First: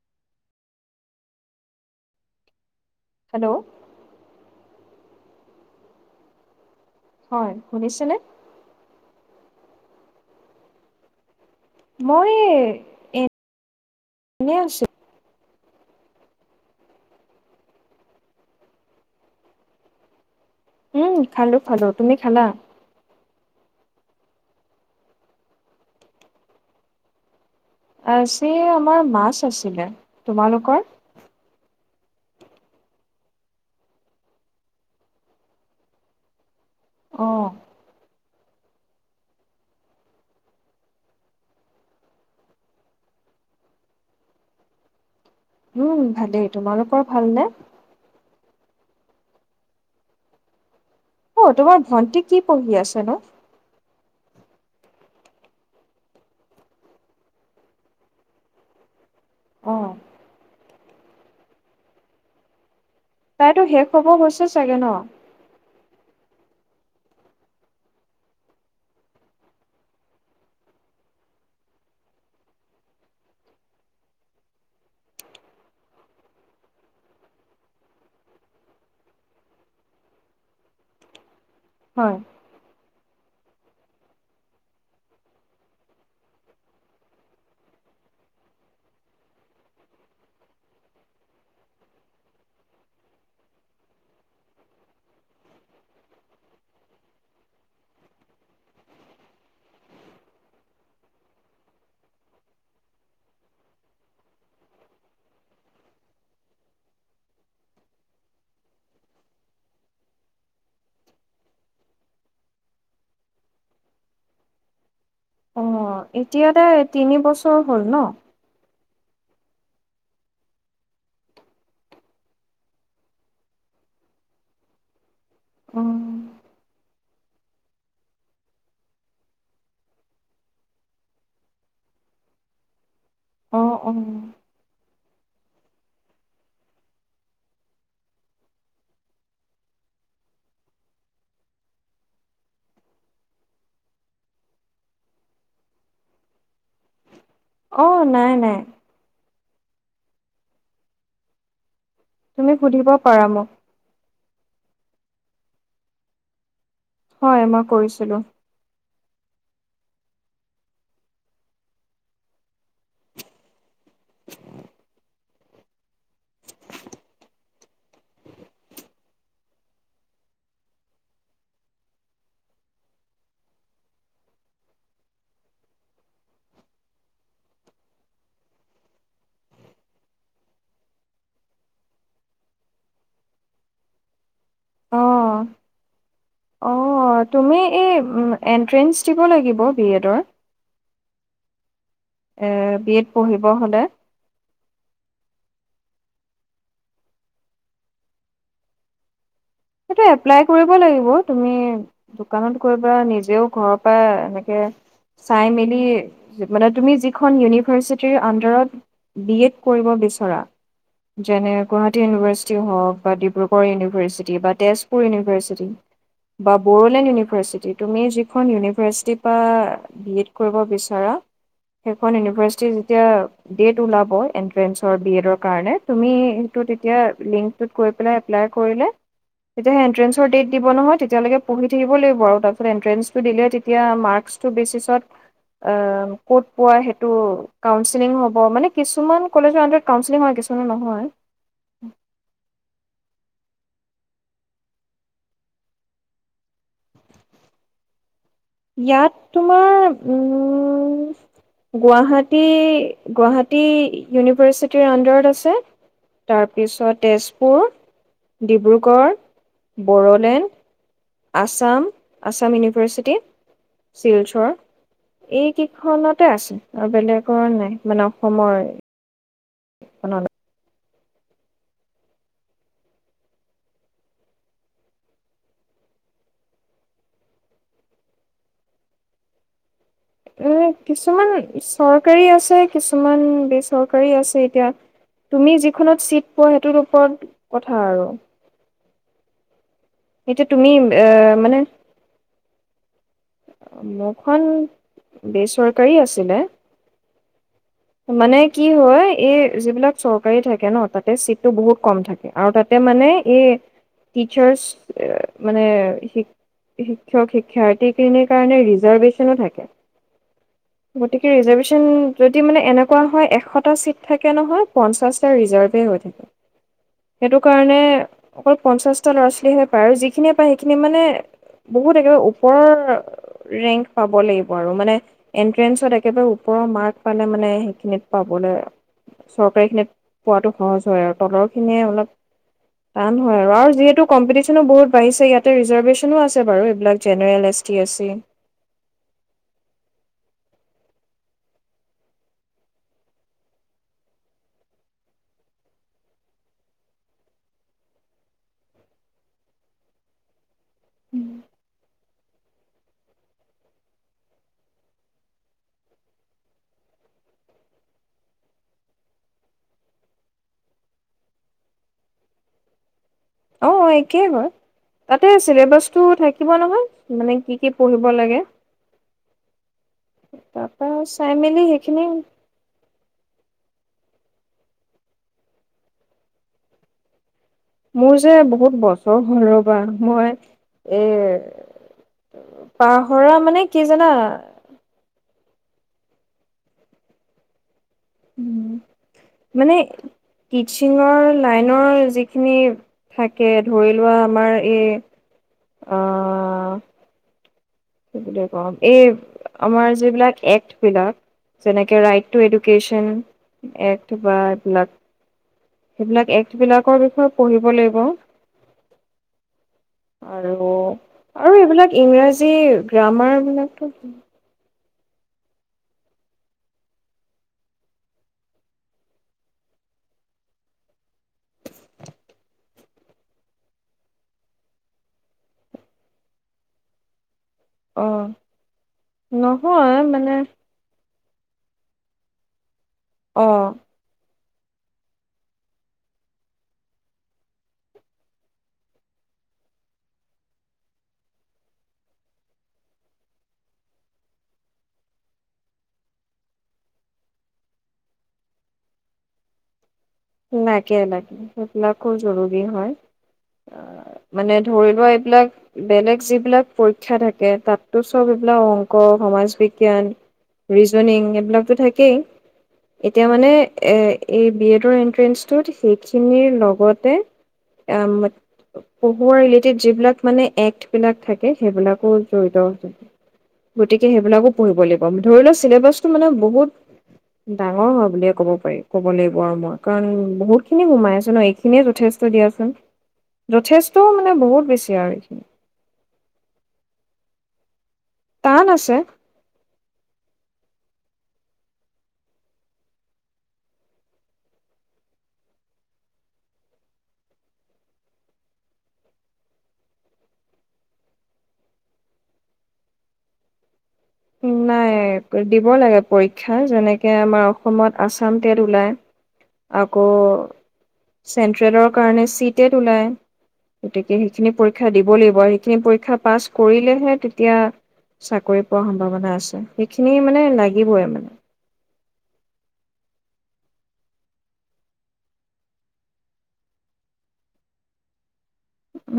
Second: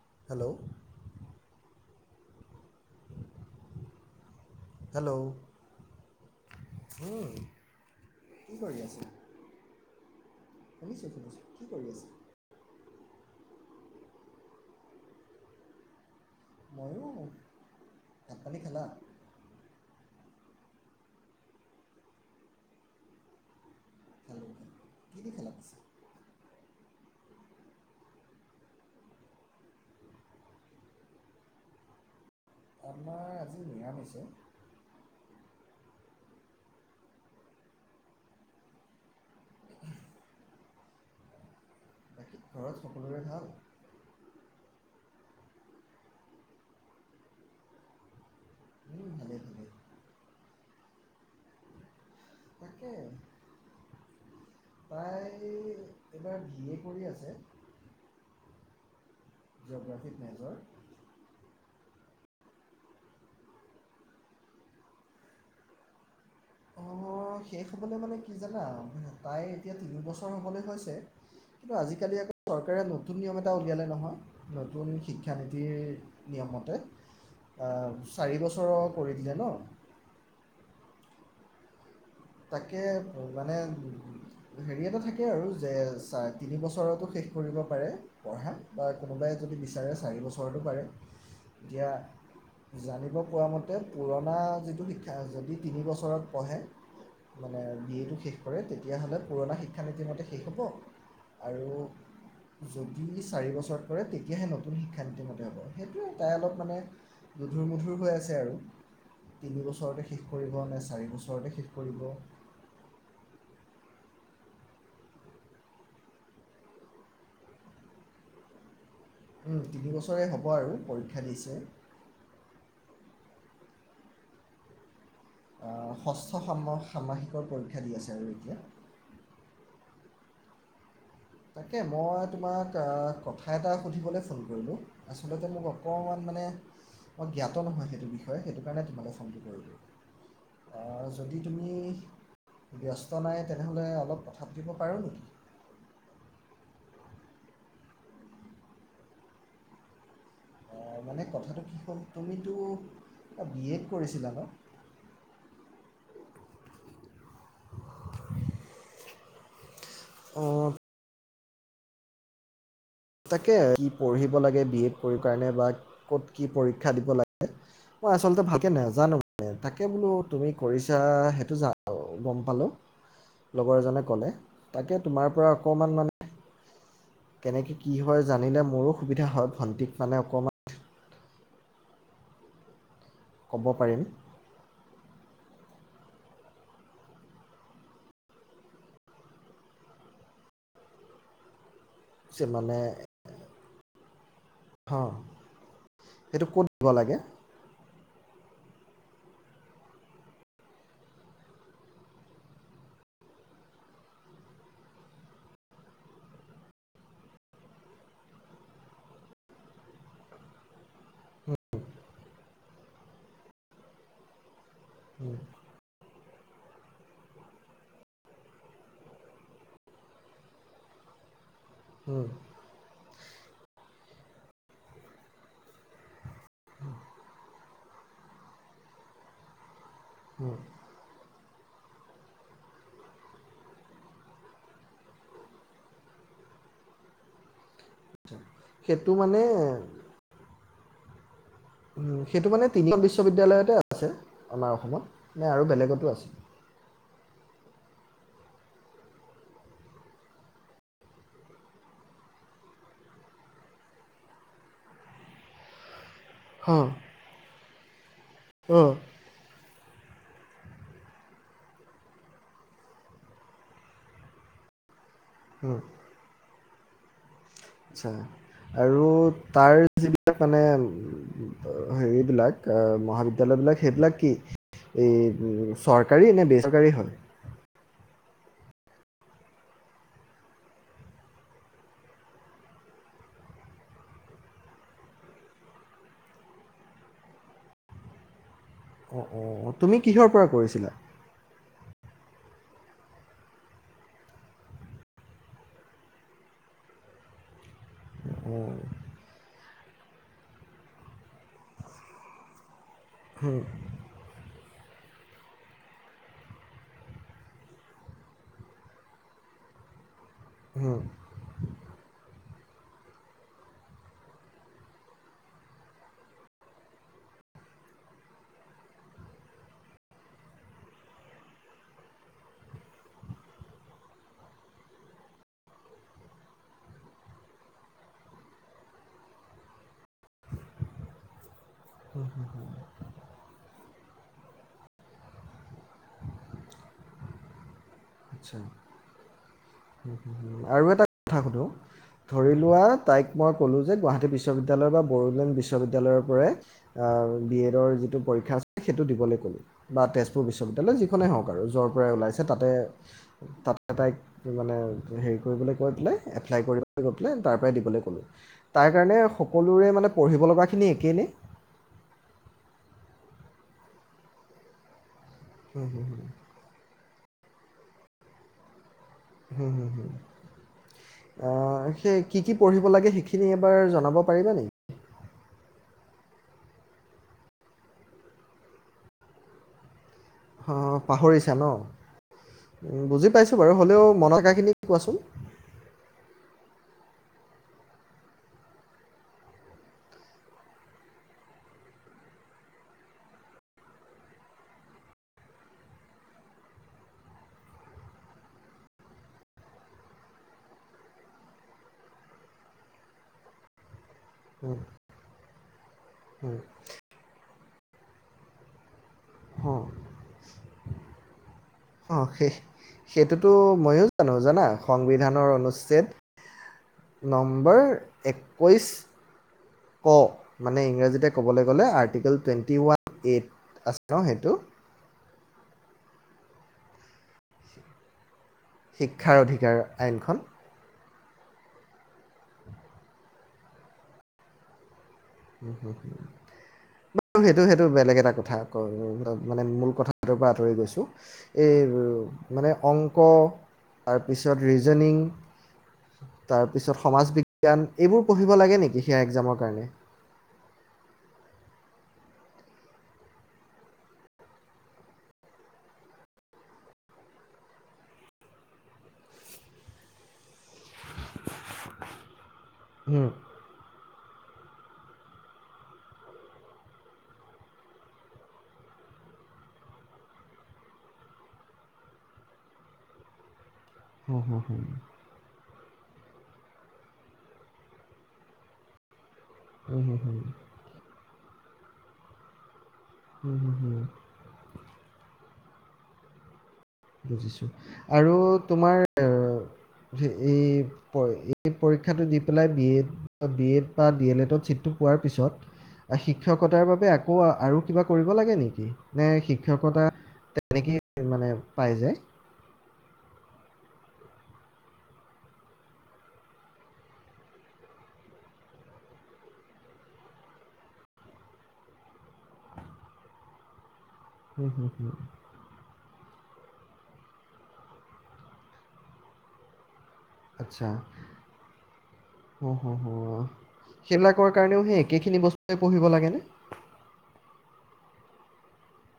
[inaudible] Hello [inaudible] উম হয় শুনিছেনে? কি কৰি আছা [inaudible] আছা মই এ এনে আছে ময়ো ভাত পানী খালা উম খালো খালো তুমি খালা খেল খেলছে আজি আমাৰ মাছ আছিলে তোমালোকৰ আমাৰ আজি নিৰামিষ অ অ বাকী ঘৰত সকলোৰে ভাল উম ভালেই তোমালোকৰ ভালনেে উম ভালেই অ তোমাৰ ভণ্টিক কি পঢ়ি তাকে আছে ন তাই এইবাৰ বি এ কৰি আছে অ জোগ্ৰাফী নগৰ তাইতো শেষ হব হৈছে চাগে ন অ শেষ হ'বলৈ মানে কি জানা তাই এতিয়া তিনিবছৰ হ'বলৈ হৈছে কিন্তু আজিকালি আকৌ চৰকাৰে নতুন নিয়ম এটা উলিয়ালে নহয় নতুন শিক্ষানীতিৰ নিয়মতে চাৰি বছৰৰ কৰি দিলে ন হয় তাকে মানে হেৰি এটা থাকে আৰু যে চা তিনিবছৰতো শেষ কৰিব পাৰে পঢ়া বা কোনোবাই যদি বিচাৰে চাৰি বছৰতো পাৰে এতিয়া জানিব পৰা মতে পুৰণা যিটো শিক্ষা যদি তিনি বছৰত পঢ়ে মানে বি এটো শেষ কৰে তেতিয়াহ'লে পুৰণা শিক্ষানীতিমতে শেষ হ'ব আৰু যদি চাৰি বছৰত কৰে তেতিয়াহে নতুন শিক্ষানীতিমতে হ'ব সেইটোৱে তাই অলপ মানে দুধুৰ মধুৰ হৈ আছে আৰু তিনিবছৰতে শেষ কৰিব নে চাৰি বছৰতে শেষ কৰিব কৰিব অ এতিয়া তাই তিনি বছৰ হ'ল ন উম তিনিবছৰে হ'ব আৰু পৰীক্ষা দিছে অ ষষ্ঠ ষান্মাসিকৰ পৰীক্ষা দি আছে আৰু এতিয়া তাকে মই তোমাক আহ কথা অ এটা অ সুধিবলৈ ফোন কৰিলোঁ আচলতে মোক অকণমান মানে মই জ্ঞাত নহয় সেইটো বিষয়ে সেইটো কাৰণে তোমালে ফোনটো কৰি দিলো যদি তুমি ব্যস্ত নাই তেনেহ'লে অলপ কথা পাতিব পাৰো নেকি অ নাই নাই অ মানে কথাটো কি হ'ল তুমিতো তুমি সুধিব পাৰা মোক বি এড কৰিছিলা ন হয় মই কৰিছিলো অ তাকে কি পঢ়িব লাগে বি এড কৰিবৰ কাৰণে বা ক'ত কি পৰীক্ষা দিব লাগে মই আচলতে ভালকে নাজানো মানে তাকে বোলো তুমি কৰিছা সেইটো জ গম পালো লগৰ এজনে ক'লে তাকে তোমাৰ পৰা অকমান মানে কেনেকে কি হয় জানিলে মোৰো সুবিধা হয় ভন্টিক মানে অকমান ক'ব পাৰিম অহ অ তুমি এই এণ্ট্ৰেঞ্চ দিব লাগিব বি এডৰ যে এ বি এড পঢ়িব হলে অ সেটো কত দিব লাগে সেইটো এপ্লাই কৰিব লাগিব তুমি দোকানত গৈ বা নিজেও ঘৰৰ পৰা এনেকে চাই মেলি মানে তুমি যিখন ইউনিভাৰ্চিটিৰ আন্দাৰত বি এড কৰিব বিচৰা যেনে গুৱাহাটী ইউনিভাৰ্চিটি হওক বা ডিব্ৰুগড় ইউনিভাৰ্চিটি বা তেজ পুৰ ইউনিভাৰ্চিটি বা বড়োলেণ্ড ইউনিভাৰ্চিটি তুমি যিখন ইউনিভাৰ্চিটিৰ পৰা বি এড কৰিব বিচাৰা সেইখন ইউনিভাৰ্চিটি যেতিয়া ডেট ওলাব এণ্ট্ৰেন্সৰ বি এডৰ কাৰণে তুমি সেইটো তেতিয়া লিংকটোত গৈ পেলাই এপ্লাই কৰিলে [unintelligible] ণ্ট্ৰেন্সৰ ডেট দিব নহয় তেতিয়ৈকে পঢ়ি থাকিব লাগিব আৰু তাৰপিছতে এণ্ট্ৰেন্সটো দিলে তেতিয়া মাৰ্কচটোৰ বেচিছত অ' ক'ত পোৱা সেইটো কাউন্সেলিং হ'ব ব মানে সেইটো কিছুমান মানে কলেজৰ আন্দাৰত কাউন্সেলিং হয়, কিছুমানৰ নহ হয়। উম, সেইটো মানে তিনিখন বিশ্ববিদ্যালয়তে আছে আছে আমাৰ অসমত। নে আৰু বেলেগতো আছে? ইয়াত তোমাৰ গুৱাহাটী - গুৱাহাটী ইউনিভাৰ্চিটিৰ আণ্ডাৰত আছে। তাৰপিছত অঁ তেজপুৰ। ডিব্ৰুগড়। বড়োলেণ্ড। আছাম - আছাম ইউনিভাৰ্চিটি শিলচৰ। এই অঁ কেইখনতে আছে। আৰু বেলেগ কৰা নাই আচ্ছা মানে অসমৰ আৰু তাৰ এইখনত। যিবিলাক মানে [unintelligible] হেৰিবিলাক অ' মহাবিদ্যালয় বিলাক সেইবিলাক কি এই উম চৰকাৰী নে বেচৰকাৰী হয়? এ কিছুমান চৰকাৰী আছে, কিছুমান বেচৰকাৰী আছে। এতিয়া তুমি যিখনত ছিট পোৱা সেইটোৰ ওপৰত কথা আৰু। অঁ অঁ। তুমি কিহৰ এতিয়া পৰা তুমি কৰিছিলা এ মানে মোৰখন বেচৰকাৰী আছিলে। মানে কি অঁ হয় এই যিবিলাক চৰকাৰী থাকে ন তাতে চিটটো বহুত কম থাকে আৰু তাত তে মানে এই টিচাৰ্চ। [unintelligible] মানে শিক - শিক্ষক শিক্ষাৰ্থীখিনিৰ কাৰণে ৰিজাৰ্ভেশ্যনো থাকে। হুম, গতিকে ৰিজাৰ্ভেশ্যন যদ [unintelligible] মানে এনেকুৱা হয় এশটা চিট থাকে নহয় পঞ্চাছটা ৰিজাৰ্ভে হৈ থাকে। সেইটো কাৰণে অকল পঞ্চাছটা ল'ৰা ছোৱালীহে পায় আৰু যিখিনিয়ে পায় সেইখিনি মানে বহুত একেবাৰে ওপৰৰ ৰেংক পাব লাগিব আৰু মানে এনট্ৰেন্ঞ্চত একেবাৰে ওপৰৰ মাৰ্ক পালে মানে সেইখিনিত পাবলৈ, চৰকাৰীখিনিত পোৱাটো সহজ হয় আৰু তলৰ খিনিয়ে অলপ টান হয় আৰু আৰু যিহেতু কম্পিটিচনো বহুত বাঢিছে ইয়াতে ৰিজাভেৰ্শ্যনো আছে বাৰু এইবিলাক general, S T, S C আচ্ছা, হম হম হুম। আৰু এটা কথা সুধো? ধৰি লোৱা তাইক মই ক'লোঁ যে গুৱাহাটী বিশ্ববিদ্যালয় বা বড়োলেণ্ড বিশ্ববিদ্যালয়ৰ পৰাই অ' বি এডৰ যিটো পৰীক্ষা আছে সেইটো দিবলৈ ক'লো বা তেজপুৰ বিশ্ববিদ্যালয় যিখনেই হওক আৰু য'ৰ পৰাই ওলাইছে তাতে তাতে তাইক মানে হেৰি কৰিবলৈ কৈ পেলাই এপ্লাই কৰিবলৈ গৈ পেলাই তাৰ পৰাই দিবলৈ ক'লোঁ, তাৰ কাৰণে সকলোৰে মানে পঢ়িব লগাখিনি একেই নে? অ' একেই হয়। তাতে হুম চিলেবাছটো হুম হুম থাকিব নহয় মানে কি কি পঢ়িব লাগে হম হ হ তাৰপা চাই মেলি আহ সেইখিনি সেই কি কি পঢ়িব লাগে সেইখিনি এবাৰ জ জনাব পাৰিবা নি মোৰ যে বহুত বছৰ হ'ল ৰবা মই অ এ পাহৰিছা ন, পাহৰা বুজি পাইছো মানে বাৰু কি জানা হ'লেও মনকাখিনি কোৱাচোন? মানে টিছিঙৰ লাইনৰ যিখিনি থাকে ধৰি লোৱা আমাৰ এই স বুলি কম এই আমাৰ যিবিলাক এক্টবিলাক যেনেকে ৰাইট টু এডুকেশ্যন এক্ট বা এইবিলাক সেইবিলাক এক্ট বিলাকৰ বিষয়ে পঢ়িব লাগিব অঁ আৰু আৰু এইবিলাক অঁ সেই ইংৰাজী সেইটোতো গ্ৰামাৰবিলাকতো ময়ো কি জানো জানা সংবিধানৰ অনুচ্ছেদ নম্বৰ একৈছ ক মানে ইংৰাজীতে ক'বলৈ গ'লে আৰ্টিকেল টুৱেণ্টি ওৱান এইট আছে ন সেইটো অ শিক্ষাৰ অধিকাৰ নহয় মানে আইনখন অ বু সেইটো সেইটো বেলেগ এটা কথা মানে মূল কথাটোৰ পৰা আঁতৰি গৈছোঁ এই মানে অংক তাৰপিছত ৰিজনিং তাৰপিছত সমাজ বিজ্ঞান এইবোৰ পঢ়িব লাগে নেকি সেয়া এক্সজামৰ কাৰণে লাগে লাগে সেইবিলাকো জৰুৰী হয় আহ মানে ধৰি লোৱা এইবিলাক বেলেগ যিবিলাক পৰীক্ষা থাকে তাততো চব এইবিলাক অংক সমাজ বিজ্ঞান ৰিজনিং এইবিলাকতো থাকেই হুম এতিয়া মানে এ এই বি এডৰ এণ্ট্ৰি [unintelligible] সেইখিনিৰ লগতে এ ম পঢ়োৱাৰ ৰিলেটেড যিবিলাক মানে এক্টবিলাক থাকে সেইবিলাকো জড়িত গতিকে হুম সেইবিলাকো হুম পঢ়িব লাগিব হুম ধৰি লও চেলেবাচ যিটো মানে বহুত ডাঙৰ হয় বুলিয়ে ক'ব পাৰি ক'ব লাগিব আৰু কাৰণ হুম বহুত হুম খিনি সোমাই আছে ন এইখ খিনিয়ে যথেষ্ট দিয়াচোন হুম যথেষ্ট হুম মানে বহুত বেছি [unintelligible] আৰু এইখিনি। বুজিছো। আৰু টান আছে তোমাৰ হে এই এই পৰীক্ষাটো দি পেলাই বি এড বি এড বা ডি এল এডত চিটটো পোৱাৰ পিছত শিক্ষকতাৰ বাবে আকৌ আৰু কিবা কৰিব লাগে নেকি? নে শিক্ষকতা তেনেকেই মানে। পাই যায়। নাই, দিব লাগে। পৰীক্ষা তেনেকে আমাৰ অসমত আছাম টেট ওলায়, আকৌ চেণ্ট্ৰেলৰ কাৰণে চি টেট ওলায়। গতিকে সেইখিনি হুম, পৰীক্ষ হুম, দিব হুম। লাগিব সেইখিনি পৰীক্ষা পাছ কৰিলেহে তেতিয়া চাকৰি। পোৱাৰ সম্ভাৱনা আছে। খিনি মানে আচ্ছা লাগিবই মানে। হুম, হুম, হুম। সেইবিলাকৰ কাৰণেও সেই একেখিনি বস্তুৱে পঢ়িব লাগেনে?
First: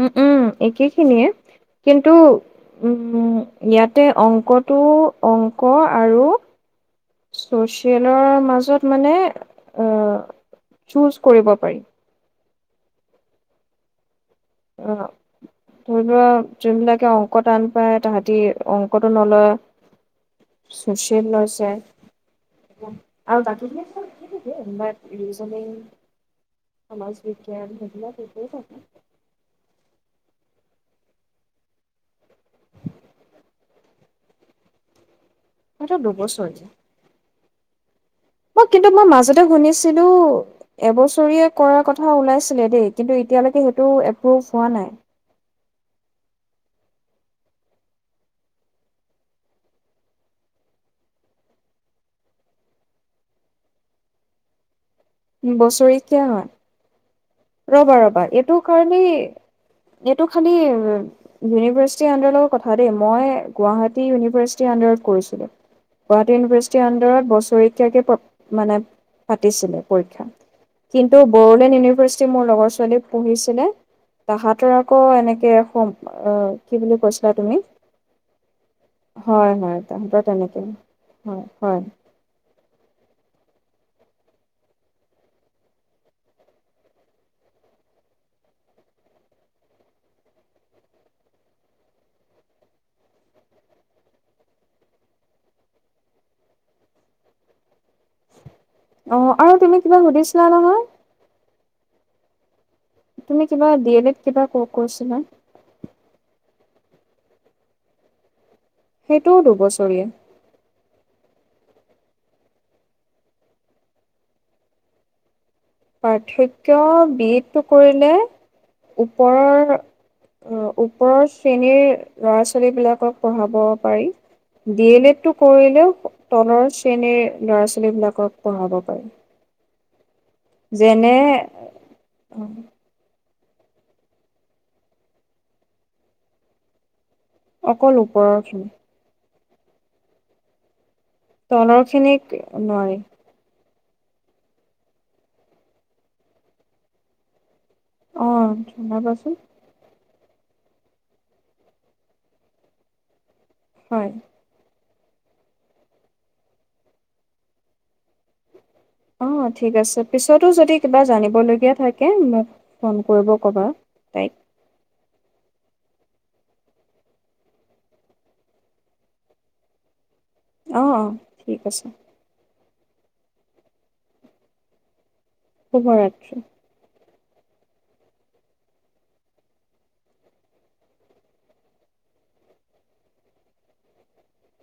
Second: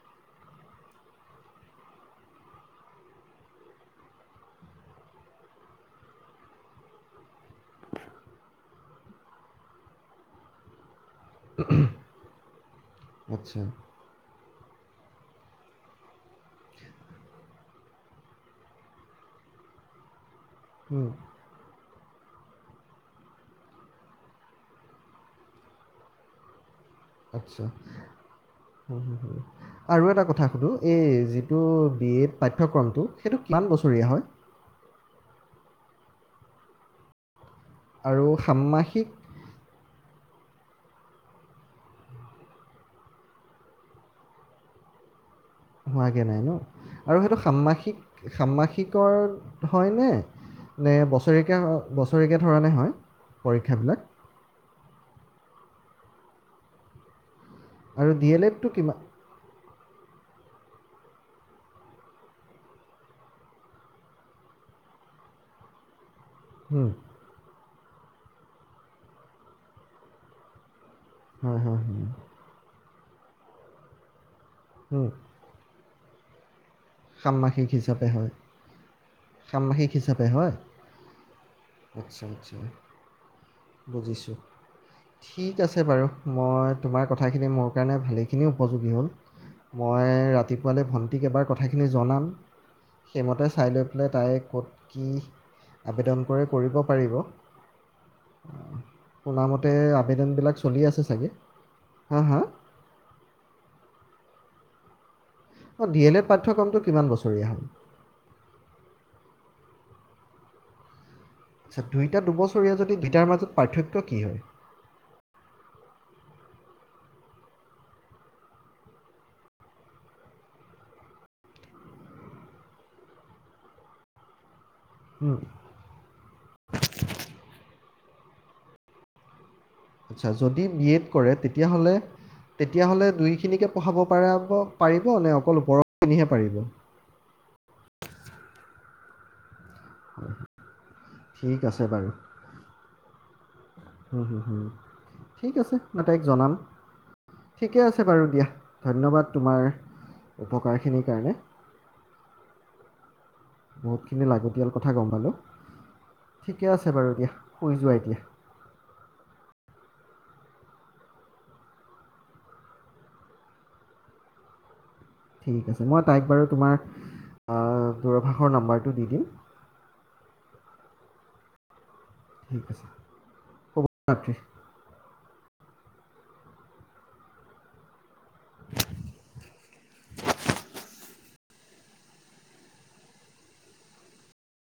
উম', উম। একেখিনিয়ে কিন্তু উম ইয়াতে অংকটো অংক আৰু ছচিয়েলৰ মাজত মানে অহ চুজ কৰিব পাৰি। আচ্ছা। অ', ধৰি লোৱা, যোনবিলাকে অংক টান পায় তাহাঁতি অংকটো নলয়। হুম, সুশীল লৈছে। [unintelligible] বাত্ ৰিজনিং সমাজ আচ্ছা বিজ্ঞান, সেইবিলাক একেই থাকে। হুম, হুম, হুম। আৰু এটা কথা সুধোঁ? এই যিটো বি এ পাঠ্যক্ৰমটো সেইটো কিমান বছৰীয়া হয়? হেতু দুবছৰীয়া। আৰু অ কিন্তু মই ষান্মাসিক মাজতে শুনিছিল কিন্তু এবছৰীয়া কৰাৰ কথা ওলাইছিলে দেই। কিন্তু এতিয়ালৈকে সেইটো এপ্ৰুভ হোৱা নাই। হোৱাগৈ নাই ন। আৰু সেইটো সাম্মাসিক, সাম্মাসিকৰ হয়নে? নে বছৰেকীয়া, বছৰেকীয়া ধৰণে হয় পৰীক্ষাবিলাক? বছেৰেকীয়া হয়। ৰ'বা, আৰু ৰ'বা! এইটো ডিএলএডটো কিমান কাৰণেই এইটো খালি ইউনিভাৰ্চিটিৰ আণ্ডাৰৰ লগত কথা দেই। মই গুৱাহাটী ইউনিভাৰ্চিটিৰ আণ্ডাৰত কৰিছিলোঁ। গুৱাহাটী ইউনিভাৰ্চিটিৰ হুম, আণ্ডাৰত বছৰি কেতিয়াকৈ পা, মানে পাতিছিলে? পৰীক্ষা। কিন্তু হয়, বড়োলেণ্ড হয়, হয়। ইউনিভাৰ্চিটি মোৰ লগৰ ছোৱালী পঢ়িছেনে? তাহাঁতৰ আকৌ হুম, এনেকে সোম অ। কি বুলি কৈছিলা তুমি? ষান্মাসিক হিচাপে হয়। হয়, হয় ষান্মাসিক তাহাঁতৰ হিচাপে হয়? তেনেকে হয়, হয়। বুজিছো, ঠিক আছে বাৰু। মই তোমাৰ কথাখিনি মোৰ কাৰণে ভালেখিনি উপযোগী হ'ল। মই ৰাতিপুৱালৈ ভন্টিক এবাৰ কথা কথাখিনি জনাম সেইমতে চাই লৈ পেলাই তাই ক'ত কি আবেদন কৰি কৰিব পাৰিব। অ শুনা আৰু মতে তুমি কিবা সুধিছিলা আবেদনবিলাক চলি নহয় আছে চাগে? হা, হা! তুমি কিবা, ডি এল এড কিবা কৈছিলা! অ' ডি এল এ পাঠ্যক্ৰমটো কিমান বছৰীয়া হ'ল? সেইটোও দুবছৰীয়া আচ্ছা দুইটা দুবছৰীয়া যদি, দুইটাৰ মাজত পাৰ্থক্য কি হয়? পাৰ্থক্য - বি এডটো কৰিলে ওপৰৰ, ওপৰৰ শ্ৰেণীৰ ল'ৰা ছোৱালীবিলাকক পঢ়াব পাৰি। ডি এল এড তটো উম, কৰিলেও তলৰ শ্ৰেণীৰ ল'ৰা ছোৱালী বিলাকক পঢ়াব পাৰি। আচ্ছা যদি বি এড যেনে কৰে তেতিয়াহ'লে, তেতিয়াহ'লে দুই খিনিকে পঢ়াব পাৰব, পাৰিব নে অকল ওপৰৰত খিনিহে পাৰিব? অকল ওপৰৰখিন। [unintelligible] ঠিক আছে তলৰ খিনিক নোৱাৰি। হম হ। ঠিক আছে। মই তাইক জনাম। ঠিকে আছে বাৰু দিয়া অঁ ধন্যবাদ জনাবাচোন তোমাৰ উপকাৰখিনিৰ কাৰণে বহুত হয় খিনি লাগতিয়াল কথা গম পালোঁ ঠিকে আছে বাৰু দিয়া শুই যোৱা এতিয়া অ ঠিক আছে পিছতো যদি কিবা জানিবলগীয়া থাকে মোক ফোন কৰিব ক'বা তাইক ঠিক আছে মই তাইক বাৰু তোমাৰ দুৰভাষৰ নাম্বৰটো দি দিম অ অ ঠিক আছে ঠিক আছে শুভৰাত্ৰি শুভৰাত্ৰি